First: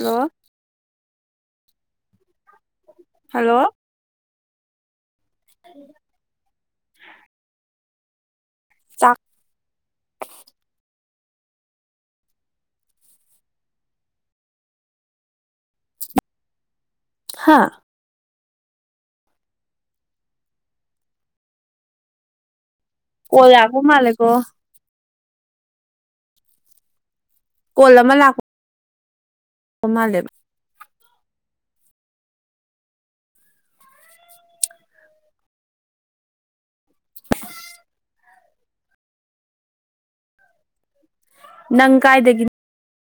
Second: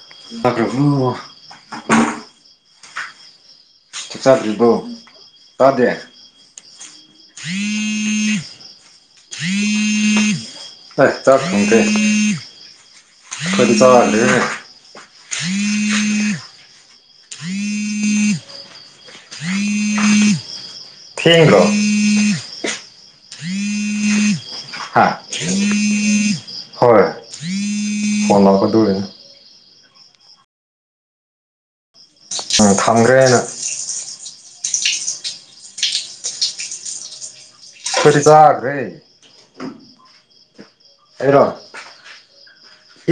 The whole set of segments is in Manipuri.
ꯍꯜꯂꯣ ꯆꯒꯔꯕꯣ ꯍꯜꯂꯣ ꯆꯥꯗ꯭ꯔꯤꯕꯣ ꯇꯥꯗꯦ [inaudible] ꯆꯥꯛ ꯍꯥꯏ ꯆꯥꯛ ꯊꯣꯡꯗꯦ ꯈꯣꯏꯗꯤ ꯆꯥꯔ ꯍꯦꯜꯂꯦꯅꯦ ꯍꯥꯥ ꯊꯦꯡꯗꯔꯣ ꯀꯣꯜ ꯂꯥꯛꯄ ꯃꯥꯜꯂꯦꯀꯣ ꯍꯥ ꯍꯣꯏ ꯀꯣꯜ ꯑꯃ ꯂ ꯂꯥꯛꯄ ꯑꯗꯨꯒꯤꯅꯦ ꯄ ꯃꯂꯦꯕ ꯎꯝ ꯊꯝꯒ꯭ꯔꯦꯅ [inaudible] ꯈꯣꯏꯗꯤ ꯆꯥꯒ꯭ꯔꯦ ꯑꯩꯔꯣ ꯅꯪ ꯀꯥꯏꯗꯒꯤ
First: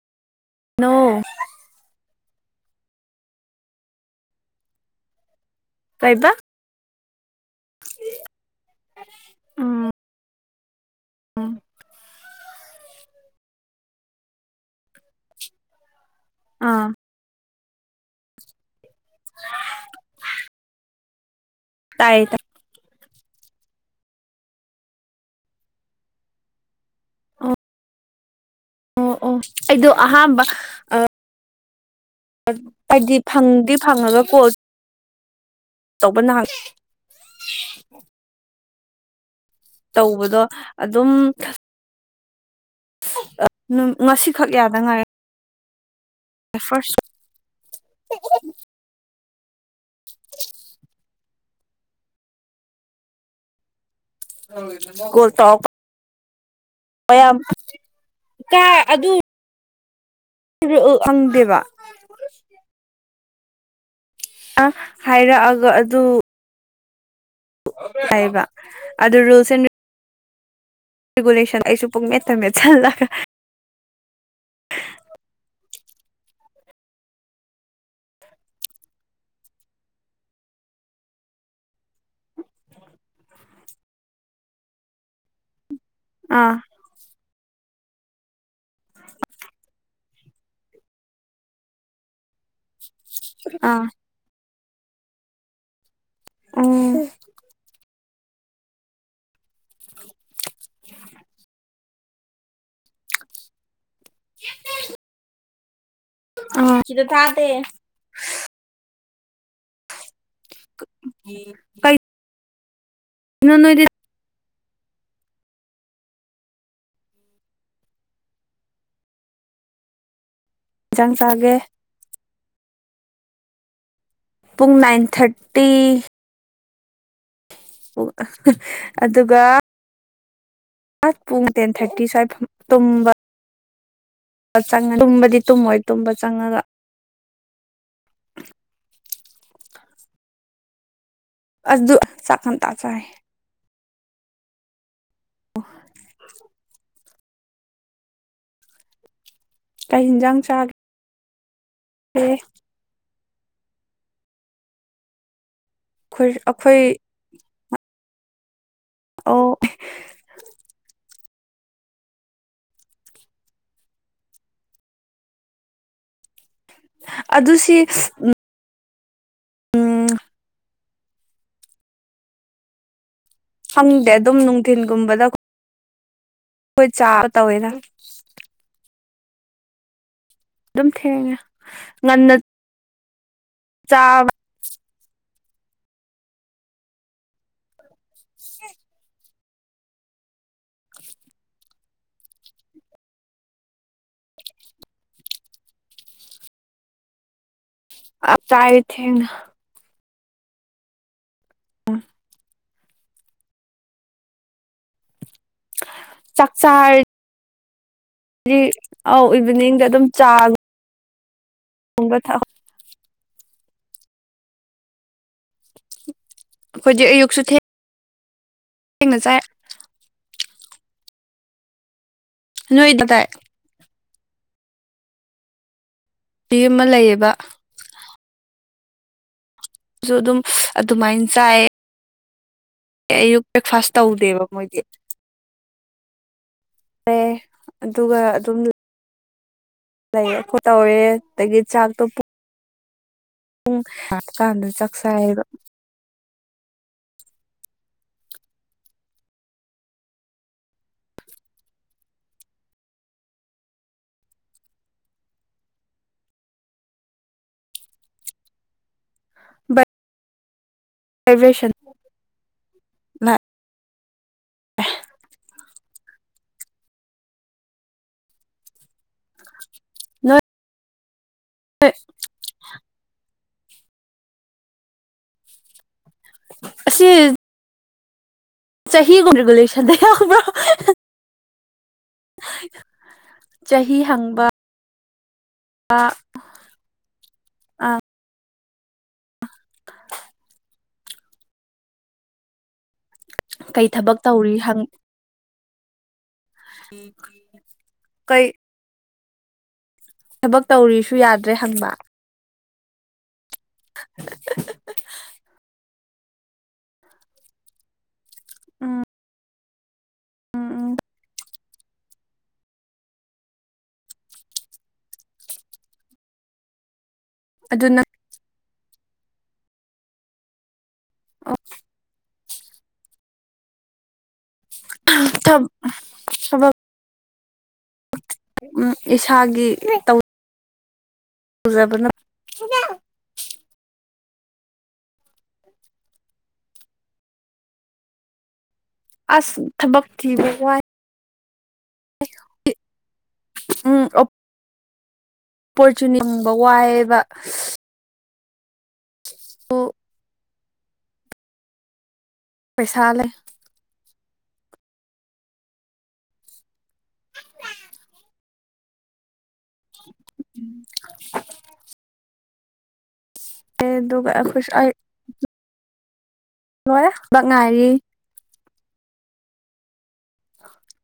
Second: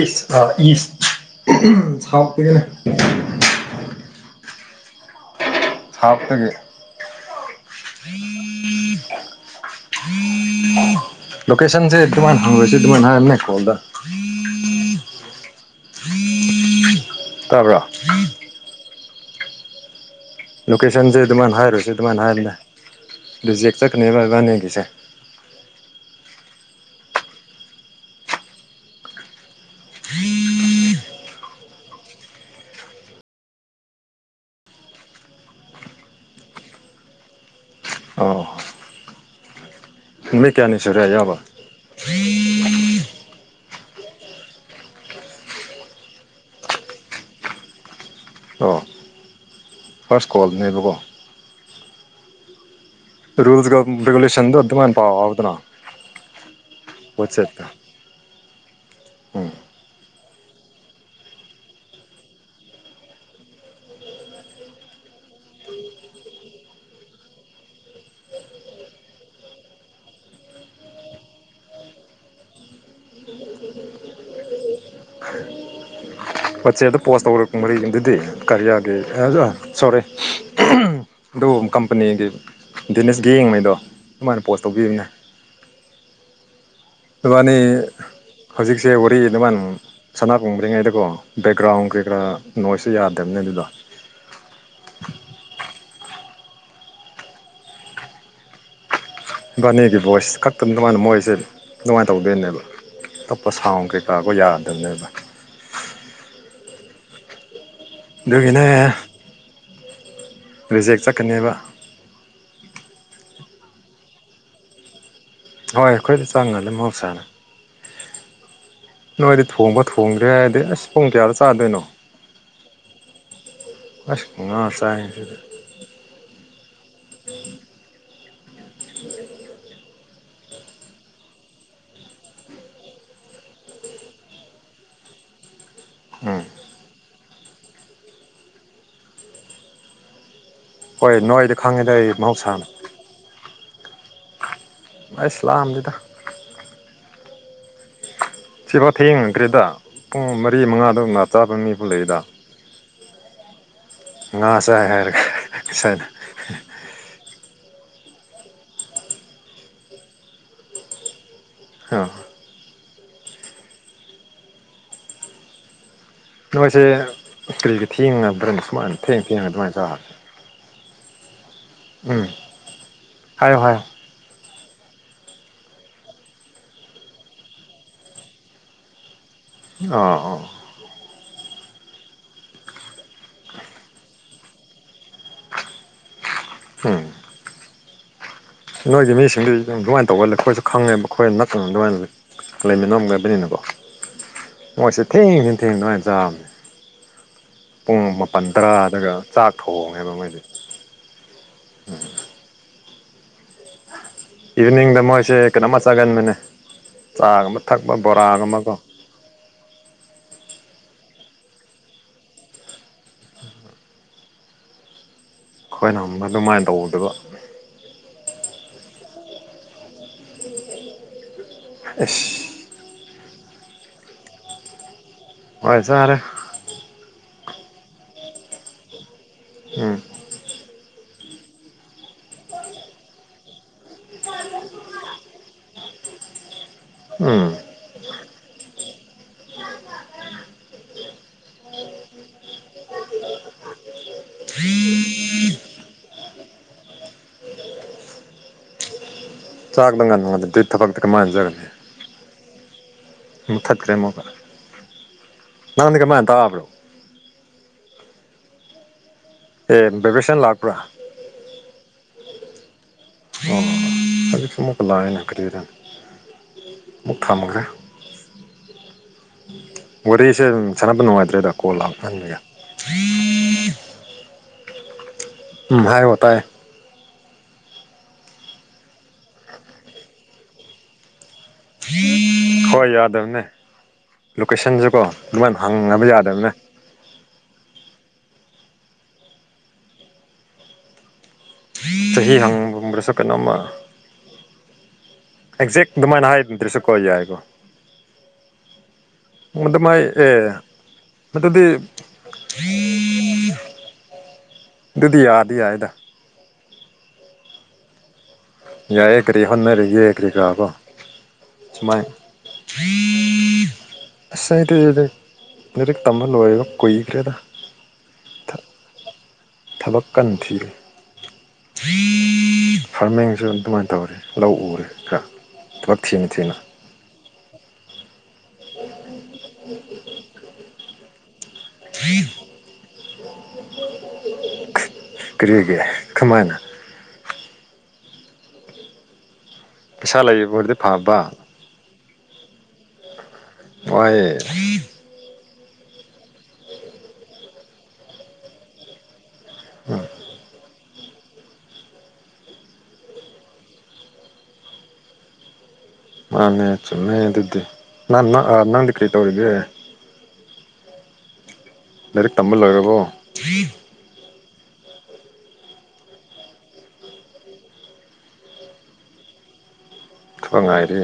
ꯏꯁ ꯑ ꯏꯁ ꯍꯥꯎꯇꯦ ꯀꯩꯕ [unintelligible] ꯂꯣꯀꯦꯁꯟꯁꯦ ꯑꯗꯨꯃꯥꯏ ꯍꯪꯉꯣꯏꯁꯦ ꯑꯗꯨꯃꯥꯏ ꯍꯥꯏꯕꯅꯦ ꯀꯣꯜꯗ ꯑꯥ ꯇꯥꯕ꯭ꯔ [unintelligible] ꯂꯣꯀꯦꯁꯟꯁꯦ ꯑꯗꯨꯃꯥꯏꯅ ꯍꯥꯏꯔꯣꯏꯁꯦ ꯑꯗꯨꯃꯥꯏ ꯇꯥꯏꯌꯦ ꯇꯥꯏ ꯍꯥꯏꯔꯗꯤꯅꯦ ꯔꯤꯖꯦꯛ ꯆꯠꯀꯅꯦꯕ ꯏꯕꯥꯅꯦꯒꯤꯁꯦ ꯑꯣ ꯑꯣ ꯑꯣ ꯑꯩꯗꯣ ꯑꯍꯥꯟꯕ ꯑ ꯍꯥꯏꯗꯤ ꯐꯪꯗꯤ ꯐꯪꯉꯒ ꯀꯣꯜ ꯇꯧꯕ ꯅ ꯑꯣ ꯇꯧꯕꯗꯣ ꯅꯨꯃꯤꯠ ꯀꯥꯌꯅꯤ ꯁꯨꯔꯦ ꯑꯗꯨꯝ ꯌꯧꯕ ꯉꯁꯤꯈꯛ ꯌꯥꯗꯉꯥꯏ ꯐꯥꯁ ꯑꯣ ꯐꯥꯔꯁ ꯀꯣꯜꯅꯦꯕꯀꯣ ꯔꯨꯜꯁꯒ ꯔꯦꯒꯨꯂꯁꯟꯗꯣ ꯑꯗꯨꯃꯥꯏ ꯄꯥꯎ ꯎꯗꯅ ꯃꯌꯥꯝ ꯀꯥꯏ ꯑꯗꯨ ꯎꯝ ꯐꯡꯗꯦꯕ ꯑ ꯍꯥꯏꯔꯛꯑꯒ ꯑꯗꯨ ꯍꯥꯏꯕ ꯑꯗꯨ ꯔꯨꯜꯁ ꯑꯦꯟ ꯔꯤꯒꯨꯂꯦꯁꯟ ꯑꯩꯁꯨ ꯄꯛ ꯃꯦꯟ ꯃꯇꯝꯟꯒꯠ ꯆꯜꯂꯒ ꯋꯥꯆꯦꯞꯇ ꯄꯣꯁ ꯇꯧꯔꯛꯄ ꯃꯔꯤꯒꯤ ꯑꯗꯨꯗꯤ ꯀꯔꯤꯌꯥꯒꯤ ꯁꯣꯔꯤ ꯑꯗꯨ ꯀꯝꯄꯅꯤꯒꯤ ꯗꯤꯅꯤꯁꯒꯤ ꯌꯦꯡꯉꯩꯗꯣ ꯑꯗꯨꯃꯥꯏꯅ ꯄꯣꯁ ꯇꯧꯕꯤꯕꯅꯦ꯫ ꯑꯥ ꯅꯣꯏꯕꯅꯤ ꯍꯧꯖꯤꯛꯁꯦ ꯋꯥꯔꯤ ꯑꯗꯨꯃꯥꯏꯥꯟ ꯁꯅꯥ ꯀꯨꯝꯕꯔꯤꯉꯩꯗꯀꯣ ꯕꯦꯛꯒ꯭ꯔꯥꯎꯟ ꯀꯩꯀꯔꯥ ꯅꯣꯏꯁꯇ ꯌꯥꯗꯕꯅꯤ ꯑꯗꯨꯗꯣ ꯑꯥ ꯎꯝ ꯕꯥꯅꯦꯒꯤ ꯚꯣꯏꯁ ꯈꯛꯇ ꯑꯗꯨꯃꯥꯏꯅ ꯃꯣꯏꯁꯦ ꯑꯗꯨꯃꯥꯏꯅ ꯇꯧꯗꯣꯏꯅꯦꯕ ꯑꯇꯣꯞꯄ ꯁꯥꯎꯟ ꯀꯩ ꯇꯥꯕ ꯌꯥꯗꯕꯅꯦꯕ ꯑꯥ ꯁꯤꯗ ꯇꯥꯗꯦ꯫ ꯑꯗꯨꯗꯒꯤꯅꯦ꯫ ꯗꯤ ꯆꯠꯀꯅꯦꯕ [unintelligible] ꯍꯣꯏ ꯑꯩꯈꯣꯏꯗꯤ ꯆꯪꯉꯈꯔ꯭ꯗꯤ ꯃꯍꯧꯁꯥꯅꯤ ꯫ ꯅꯣꯏꯗꯤ ꯊꯣꯡꯕ ꯊꯣꯡꯗ꯭ꯔꯦ ꯍꯥꯏꯔꯗꯤ ꯑꯁ ꯄꯨꯡ ꯌꯦꯟꯁꯥꯡ ꯀꯌꯥꯗ ꯆꯥꯒꯦ ꯆꯥꯗꯣꯏꯅꯣ? ꯑꯁ ꯉꯥ ꯄꯨꯡ ꯆꯥꯏ ꯅꯥꯏꯟ ꯊꯥꯔꯇꯤ꯫ ꯑꯣ ꯑꯗꯨꯒ ꯄꯨꯡ ꯇꯦꯟ ꯊꯥꯔꯇꯤ ꯁ꯭ꯋꯥꯏ ꯇꯨꯝꯕ ꯆꯅꯂꯥꯅꯤ ꯇꯨꯝꯕꯗꯤ ꯇꯨꯝꯃꯣꯏ ꯇꯨꯝꯕ ꯎꯝ ꯆꯪꯉꯒ ꯍꯣꯏ ꯅꯣꯏꯗꯤ ꯈꯪꯉꯤꯗ ꯑꯗꯨ ꯑꯩ ꯆꯥꯛ ꯉꯟꯇꯥ ꯃꯍꯧꯁꯥꯅ꯫ ꯆꯥꯏ ꯑꯁ ꯂꯥꯟꯗꯦꯗꯥ꯫ ꯁꯤꯐꯥꯎ ꯊꯌꯦꯡꯉꯈ꯭ꯔꯦꯗ ꯀꯩ ꯄꯨꯡ ꯌꯦꯟꯖꯥꯡ ꯃꯔꯤ ꯆꯥꯒꯦ ꯃꯉꯥꯗꯧꯅ ꯆꯥꯕ ꯃꯤꯕꯨ ꯂꯩꯗ ꯑꯩꯈꯣꯏ ꯉꯥ ꯆꯥꯏ ꯍꯥꯏꯔꯥꯒ ꯉꯁꯤꯅꯥ ꯑꯩꯈ ꯑꯩꯈꯣꯏ ꯑꯣ ꯍꯥ ꯅꯣꯏꯁꯦ ꯑꯗꯨꯁꯤ ꯀ꯭ꯔꯤꯁꯦ ꯊꯦꯡꯉ ꯕ꯭ꯔꯟ ꯁꯨꯃꯥꯏꯅ ꯊꯦꯡ ꯊꯦꯡꯉꯒ ꯑꯗꯨꯃꯥꯏꯅ ꯎꯝ ꯇꯧꯔꯒꯦ ꯎꯝ ꯍꯥꯏꯌꯣ ꯍꯥꯏꯌꯣ ꯍꯪꯗꯦ ꯑꯗꯨꯝ ꯅꯨꯡꯊꯤꯟꯒꯨꯝꯕꯗ ꯑꯈꯣꯏ ꯆꯥꯕ ꯇꯧꯋꯦꯗ ꯑ ꯑꯥ ꯑꯣ ꯑꯗꯨꯝ ꯊꯦꯡꯉꯦ ꯉꯟꯅ ꯆꯥꯕ ꯍꯝ ꯅꯣꯏꯒꯤ ꯃꯤꯁꯤꯡꯗꯨ ꯂꯣꯟ ꯇꯧꯕꯒ ꯑꯩꯈꯣꯏꯁꯨ ꯈꯪꯉꯦꯕ ꯑꯩꯈꯣꯏ ꯅꯛꯅ ꯑꯗꯨꯃꯥꯏꯅ ꯂꯩꯃꯤꯟꯅꯝꯒꯕꯅꯤꯅꯀꯣ꯫ ꯃꯣꯏꯁꯦ ꯊꯦꯡꯉꯁꯤ ꯊꯦꯡ ꯑꯗꯨꯃꯥꯏꯅ ꯆꯥꯕꯅꯦ꯫ [inaudible] ꯄꯨꯡ ꯃꯥꯄꯅ ꯆꯥꯏ ꯇꯔꯥꯗꯒ ꯊꯦꯡꯅ ꯆꯥꯛ ꯊꯣꯡꯉꯦꯕ ꯃꯣꯏꯗꯤ꯫ ꯑ ꯏꯚꯤꯅꯤꯡꯗ ꯃꯣꯏꯁꯦ ꯀꯩꯅꯣꯝꯃ ꯆꯥꯒꯟꯕꯅꯦ ꯆꯥꯛ ꯆꯥꯔꯗꯤ ꯆꯥꯒꯕ ꯊꯛꯄ ꯕꯣꯔꯥꯒꯨꯝꯕꯀꯣ꯫ ꯑꯧ ꯏꯚꯤꯅꯤꯡꯗ ꯑꯗꯨꯝ ꯆꯥ ꯍꯣꯡꯕ ꯊꯛ ꯑꯩꯈꯣꯏꯅ ꯑꯃꯅ ꯑꯗꯨꯃꯥꯏꯅ ꯑꯩꯈꯣꯏꯗꯤ ꯇꯧꯗꯕ ꯊꯦꯡꯅꯆꯥꯏ ꯏꯁ ꯅꯣꯏꯗ ꯇꯥꯏ ꯍꯣꯏ ꯆꯥꯔꯦ ꯅꯨꯄꯤ ꯑꯃ ꯂꯩꯌꯦꯕ ꯎꯝ ꯁꯨ ꯑꯗꯨꯝ ꯑꯗꯨꯃꯥꯏꯅ ꯆꯥꯏ ꯑꯌꯨꯛ ꯕ꯭ꯔꯦꯛꯐꯥꯁ ꯇꯧꯗꯦꯕ ꯃꯣꯏꯗꯤ ꯑꯦ ꯎꯝ ꯑꯗꯨꯒ ꯑꯗꯨꯝ ꯂꯩꯔꯦ ꯈꯣꯠ ꯇꯧꯔꯦ ꯑꯗꯒꯤ ꯆꯥꯛꯇꯣ [unintelligible] ꯄꯨꯡ ꯍꯥꯞꯀꯥꯟꯗ ꯆꯥꯛꯁꯥꯏꯌꯦꯕ [unintelligible] ꯆꯥꯛꯅꯥ ꯉꯥꯟꯅ ꯉꯗ [unintelligible] ꯑꯗꯨ ꯊꯕꯛꯇ ꯀꯔ ꯃꯥꯟꯅꯖꯒꯅꯤ ꯃꯊꯠꯈ꯭ꯔꯦ ꯑꯃꯨꯛꯀ ꯅꯪꯗꯤ ꯀꯃꯥꯏꯅ ꯇꯥꯕ꯭ꯔꯣ ꯑꯦ ꯕꯦꯕ꯭ꯔ‌ꯦꯁꯟ ꯂꯥꯛꯄ꯭ꯔꯥ ꯕꯥꯏꯕꯔꯦꯁꯟ ꯑꯣ ꯍꯧꯖꯤꯛ ꯑꯃꯨꯛꯀ ꯂꯛꯑ‌ꯦꯅ‌ꯦ ꯀꯔꯤꯔꯥ ꯑꯃꯨꯛ ꯊꯝꯒꯔ‌ꯦ ꯅꯣꯏ ꯋꯥꯔꯤꯁꯦ ꯁꯥꯟꯅꯕ ꯅꯨꯡꯉꯥꯏꯇ꯭ꯔꯦꯗ ꯀꯣꯜ ꯂꯥꯛꯍꯟꯕꯒꯤ ꯎꯝ ꯍꯥꯏꯌ‌ꫭ ꯇꯥꯥꯏ ꯑꯁꯤ ꯆꯍꯤꯒꯨꯝ ꯔꯤꯒꯨꯂꯦꯁꯟꯗ ꯌꯥꯕ꯭ꯔꯣ ꯍꯣꯏ ꯌꯥꯗꯕꯅꯦ ꯆꯍꯤ ꯍꯪꯕ ꯂꯣꯀꯦꯁꯟꯁꯨ ꯀꯣ ꯑꯗꯨꯃꯥꯏꯅ ꯍꯪꯅꯕ ꯌꯥꯗꯕꯅꯦ ꯆꯍꯤ ꯍꯪꯕꯗꯁꯨ ꯀꯩꯅꯣꯝꯃ ꯀꯩ ꯊꯕꯛ ꯇꯧꯔꯤ ꯍꯪ ꯑꯦꯛꯖꯦꯛ ꯑꯗꯨꯃꯥꯏꯅ ꯍꯥꯏꯗ꯭ꯔꯁꯨ ꯀꯣꯜ ꯌꯥꯏꯀꯣ ꯀꯩ ꯃꯗꯨ ꯃꯥꯏ ꯑꯦ ꯊꯕꯛ ꯇꯧꯔꯤꯁꯨ ꯌꯥꯗ꯭ꯔꯦ ꯑꯗꯨꯗꯤ ꯍꯪꯕ ꯑꯗꯨꯗꯨꯗꯤ ꯌꯥꯗꯤ ꯌꯥꯏꯗ ꯎꯝ ꯌꯥꯏꯌ‌ꯦ ꯀꯔꯤ ꯍꯣꯠꯅꯔꯤ ꯀꯔꯤꯒꯥꯕꯣ ꯎꯝ [unintelligible] ꯎꯝ ꯁꯨꯃꯥꯏ ꯁꯦꯔ ꯃ ꯀꯃ ꯂ ꯀ [unintelligible] ꯀꯔꯦꯗ ꯑꯗꯨꯅ ꯊꯕꯛ ꯀꯟꯅ ꯊꯤꯔꯤ ꯐꯥꯔꯃꯤꯡꯁꯨ ꯑꯗꯨꯃꯥꯏꯅ ꯇꯧꯔꯦ ꯂꯥꯎ ꯎꯔꯦ ꯈꯔ ꯊꯥꯕꯛ ꯊꯤꯅ ꯊꯤꯅ ꯊꯕꯛ ꯎꯝ ꯏꯁꯥꯒꯤ ꯇꯧ ꯍ [unintelligible] ꯄꯨꯖꯥꯕꯅ ꯎ [unintelligible] ꯀꯔꯤꯒꯤ ꯀꯃꯥꯏꯅ ꯑꯁ ꯊꯕꯛ ꯄꯩꯁꯥ ꯊꯤꯕ ꯂꯩꯕ ꯑꯣꯏꯔꯗꯤ ꯋꯥꯏ ꯐꯕ ꯋꯥꯏꯌ‌ꯦ ꯄꯣꯔꯆꯨꯅꯤꯡꯕ [unintelligible] ꯐꯪꯕ ꯋꯥꯏꯑꯦꯕ ꯇ [unintelligible] ꯄꯩꯁꯥ ꯂꯩ ꯃꯥꯅꯦ ꯆꯨꯝꯃ‌ꯦ ꯑꯗꯨꯗꯤ ꯅ ꯅ ꯑꯥ ꯅꯪꯗꯤ ꯀ꯭ꯔꯤ ꯇꯧꯔꯤꯒ‌ꯦ ꯎꯝ [unintelligible] ꯂꯥꯏꯔꯤꯛ ꯇꯝꯕ ꯂꯣꯏꯔꯕꯣ ꯑꯦ ꯑꯗꯨꯒ ꯈꯁ [unintelligible] ꯍꯣꯏꯔ‌ꯦ ꯊꯕꯛ ꯉꯥꯏꯔꯤ ꯊꯕꯛ ꯉꯥꯏꯔꯤ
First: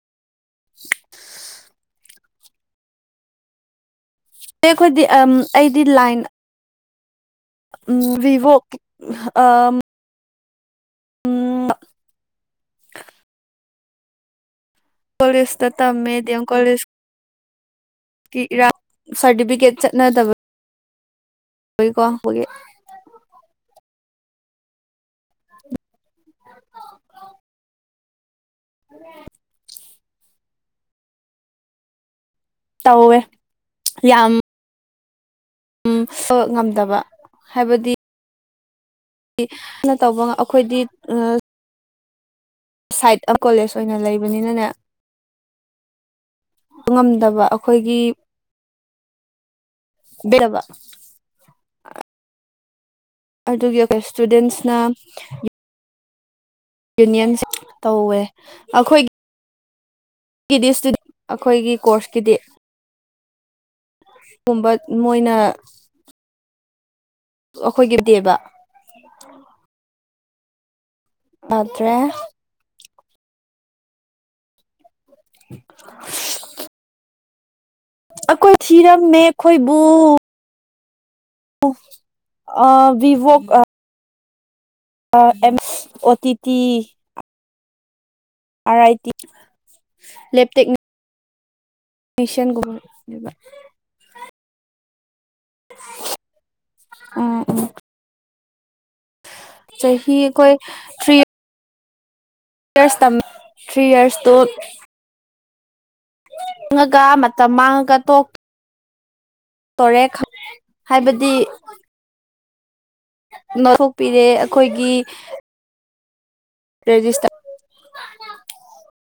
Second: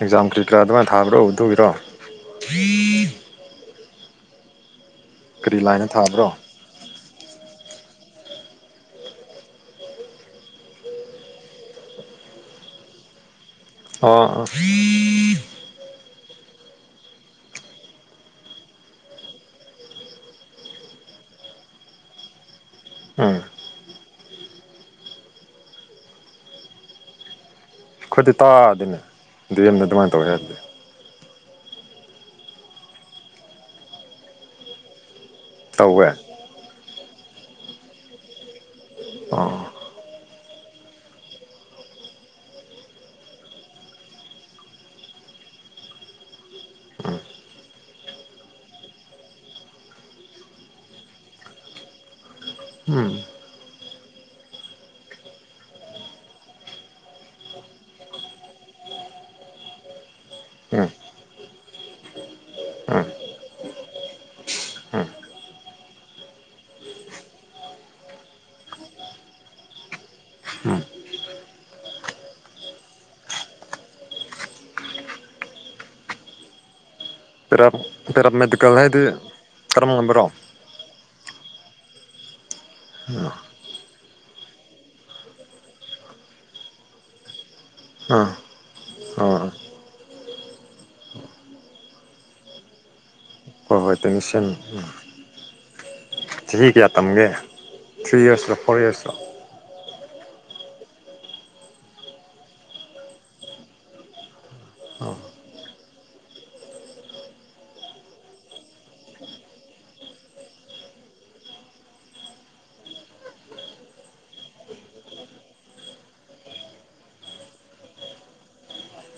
ꯑꯦꯛꯖꯥꯝ ꯀꯔꯤ ꯀꯔꯥ ꯑꯗꯨꯃꯥꯏꯅ ꯊꯥꯕ꯭ꯔꯣ ꯎꯨꯕꯤꯔꯣ [unintelligible] ꯑ ꯑꯩꯈꯣꯏꯗꯤ ꯀꯔꯤ ꯑꯩꯗꯤ ꯂꯥꯏꯟꯗ ꯂꯥꯏꯟ ꯊꯥꯕ꯭ꯔꯣ ꯕꯤꯚꯣ ꯑꯝ ꯑꯥ ꯑ ꯀꯣꯂꯦꯁꯇ ꯇꯝꯃꯦ ꯗꯤ ꯑꯦꯝ ꯀꯣꯂꯦꯖ ꯏꯔꯥꯡ ꯁꯥꯔꯇꯤꯐꯤꯀꯦꯠ ꯆꯠꯅꯗꯕ [unintelligible] ꯎꯝ [inaudible] ꯑꯩꯈꯣꯏꯗꯤ ꯇꯥꯗꯤꯅꯦ ꯗꯤ ꯑꯝ ꯗ ꯑꯗꯨꯃꯥꯏꯅ ꯇꯧꯋꯦ ꯍꯥꯏꯔꯗꯤ ꯇꯧꯋꯦ ꯌꯥꯝ ꯎꯝ ꯇꯧꯋꯦ ꯉꯝꯗꯕ ꯍꯥꯏꯕꯗꯤ ꯃꯤ ꯑꯣ ꯅ ꯇꯧꯕ ꯑꯤꯈꯣꯢꯗꯤ ꯑ ꯁꯥꯏꯠ ꯑ ꯀꯣꯂꯦꯖ ꯑꯣꯏꯅ ꯂꯩꯕꯅꯤꯅꯅꯦ ꯉꯝꯗꯕ ꯑꯩꯈꯣꯏꯒꯤ ꯕꯦꯔꯕꯥ ꯎꯝ ꯑꯗꯨꯒꯤ ꯏꯁꯇꯨꯗꯦꯟꯁꯅ ꯌꯨꯅꯤꯌꯟ ꯇꯧꯋꯦ ꯑꯩꯈꯣꯏ ꯀꯗꯤ ꯎꯝ ꯏꯇꯨꯗꯦꯟ ꯑꯩꯈꯣꯏꯒꯤ ꯀꯣꯔꯁꯀꯤꯗꯤ ꯒꯨꯝꯕ ꯃꯣꯏꯅ ꯑꯩꯈꯣꯏꯒꯤ ꯗꯦꯕ ꯄꯗ꯭ꯔꯦ [unintelligible] ꯄꯦꯔꯥ ꯑꯩꯈꯣꯏ ꯄꯦꯔꯥꯃꯦꯗꯤꯀꯦꯜ ꯍꯥꯏꯗꯤ ꯊꯤꯔꯝꯃꯦ ꯑꯩꯈꯣꯏꯕꯨ ꯀꯔꯝꯕꯂꯝꯕꯔꯣ ꯎ ꯑ ꯚꯤꯚꯣꯛ ꯑ ꯑ ꯑꯦꯝꯁ ꯑꯣ ꯇꯤ ꯇꯤ ꯑꯥ ꯑꯥꯔ ꯑꯥꯏ ꯇꯤ ꯑꯥ ꯂꯦꯞꯇꯦꯛꯅꯤ ꯃꯤꯁꯟꯒꯨꯝꯕ ꯍꯣꯏ ꯍꯣꯏ ꯇꯦꯡꯁꯟ ꯆꯍꯤ ꯀꯌꯥ ꯇꯝꯒꯦ ꯎꯝ ꯎꯝ ꯊ꯭ꯔꯤ ꯏꯔꯁ ꯐꯣꯔ ꯏꯔꯁ ꯆꯍꯤ ꯑꯩꯈꯣꯏ ꯊ꯭ꯔꯤ ꯊ ꯌꯔ ꯇꯝ ꯊ꯭ꯔꯤ ꯌꯔꯁ ꯇꯨ ꯆꯥꯡꯉꯒ ꯃꯇꯝ ꯃꯥꯡꯉꯒ ꯇꯣꯛ ꯇꯣꯔꯦ ꯍꯥꯏꯕꯗꯤ ꯅꯣꯊꯣꯛꯄꯤꯔꯦ ꯑꯩꯈꯣꯏꯒꯤ ꯔꯦꯖꯤꯁꯇꯥ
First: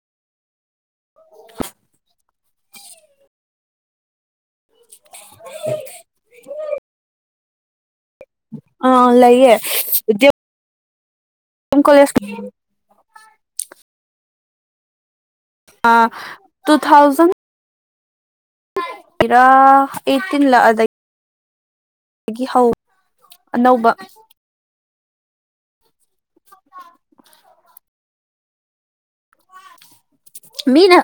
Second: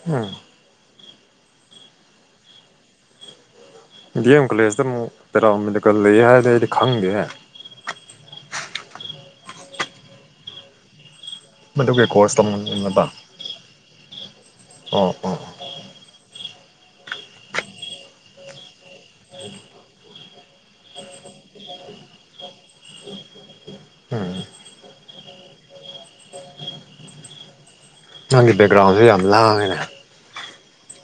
ꯎꯝ [inaudible] ꯗꯤ ꯑꯦꯝ ꯀꯣꯂꯦꯖꯇ ꯑꯃꯨꯛ ꯄꯦꯔꯥꯃꯦꯗꯤꯀꯦꯜ ꯂꯩ ꯍꯥꯏꯗ ꯑꯩꯗꯤ ꯈꯪꯗꯦ ꯍꯥꯏ ꯑ ꯂꯩꯌꯦ ꯗ ꯃꯗꯨꯒꯤ ꯀꯣꯔꯁ ꯇꯧꯅꯤꯡꯅꯤꯡꯅꯕ ꯑꯣ ꯑꯣ ꯑꯣ ꯑ ꯇꯨ ꯊꯥꯎꯖꯟ ꯔ ꯑꯩꯠꯇꯤꯟꯂ ꯑꯗꯒꯤ ꯑꯗꯒꯤ ꯍꯧ ꯑꯅꯧꯕ ꯎꯝ [inaudible] ꯅꯪꯒꯤ ꯕꯦꯛꯒ꯭ꯔꯥꯎꯟꯁꯦ ꯌꯥꯝ ꯂꯥꯡꯉꯦꯅꯦ ꯃꯤ ꯅ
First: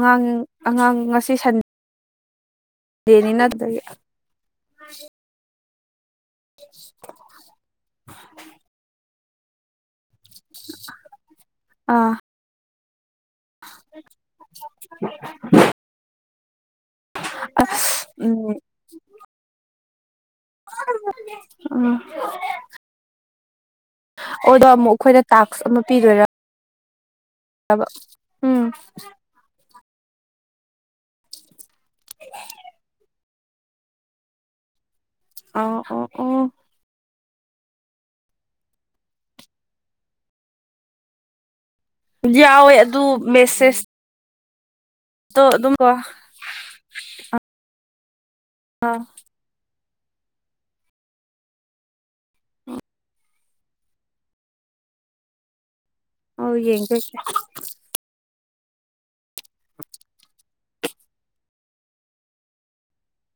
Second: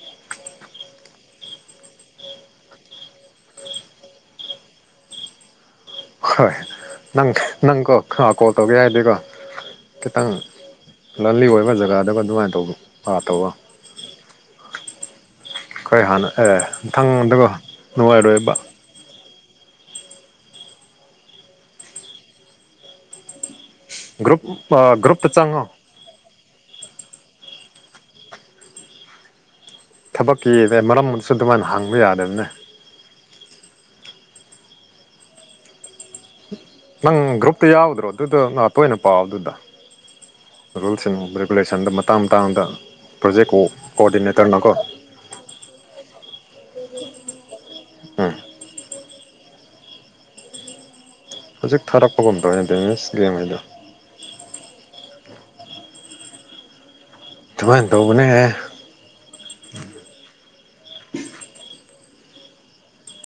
ꯑꯉꯥꯡ ꯑꯉꯥꯡ ꯉꯁꯤ ꯁꯟ ꯗꯦꯅꯤ ꯇꯧ ꯍꯣꯏ ꯅꯪ ꯅꯪꯀꯣ ꯀꯣꯜ ꯇꯧꯒꯦ ꯍꯥꯏꯗꯤꯀꯣ ꯈꯤꯇꯪ ꯂꯟꯂꯤ ꯑꯣꯏꯕ ꯑꯥ ꯖꯒꯥꯗꯨꯒ ꯑꯗꯨꯃꯥꯏꯅ ꯇꯧꯕ ꯑ ꯇꯧꯋꯣ [inaudible] ꯈꯔ ꯍꯥꯟꯅ ꯑꯦ ꯃꯊꯪ ꯑꯗꯨꯒ ꯅꯨꯡꯉꯥꯏꯔꯣꯏꯕ ꯎꯝ ꯎꯝ ꯒ꯭ꯔꯨꯞ ꯑꯣꯗꯣ ꯑꯃꯨꯛ ꯑꯩꯈꯣꯏꯗ ꯒ꯭ꯔꯨꯞꯇ ꯇꯥꯛꯁ ꯆꯪꯉꯣ ꯑꯃ ꯄꯤꯗꯣꯏꯔꯥ ꯎꯝ ꯊꯕꯛꯀꯤꯗ ꯃꯔꯝ ꯁꯨ ꯑꯗꯨꯃꯥꯏꯅ ꯍꯪꯕ ꯌꯥꯗꯝꯅꯦ ꯑꯥꯎ ꯑꯣ ꯑꯣ ꯅꯪ ꯒ꯭ꯔꯨꯞꯇ ꯌꯥꯎꯒꯗ꯭ꯔꯣ ꯑꯗꯨꯗ ꯅ ꯇꯣꯏꯅ ꯄꯥꯎꯗꯨꯗ ꯔꯨꯜꯁ ꯑꯦ ꯔꯤꯒꯨꯂꯦꯁꯟꯗ ꯃꯇꯥꯡ ꯃꯇꯥꯡꯗ ꯌꯥꯎꯋꯦ ꯑꯗꯨ ꯄ꯭ꯔꯣꯖꯦꯛ ꯀꯣꯑꯣꯗꯤꯅꯦꯇꯔꯅꯀꯣ ꯇꯣ ꯑꯗꯨꯝꯕ ꯎꯝ ꯑꯥ ꯍꯧꯖꯤꯛ ꯊꯥꯔꯛꯄꯒꯨꯝꯗꯧꯅꯦ ꯇꯦꯅꯤꯁ ꯒꯦꯝ ꯍꯥꯏꯗꯣ ꯑꯣ ꯌꯦꯡꯒꯦ ꯗꯨꯃꯥꯏꯟ ꯇꯧꯕꯅꯦ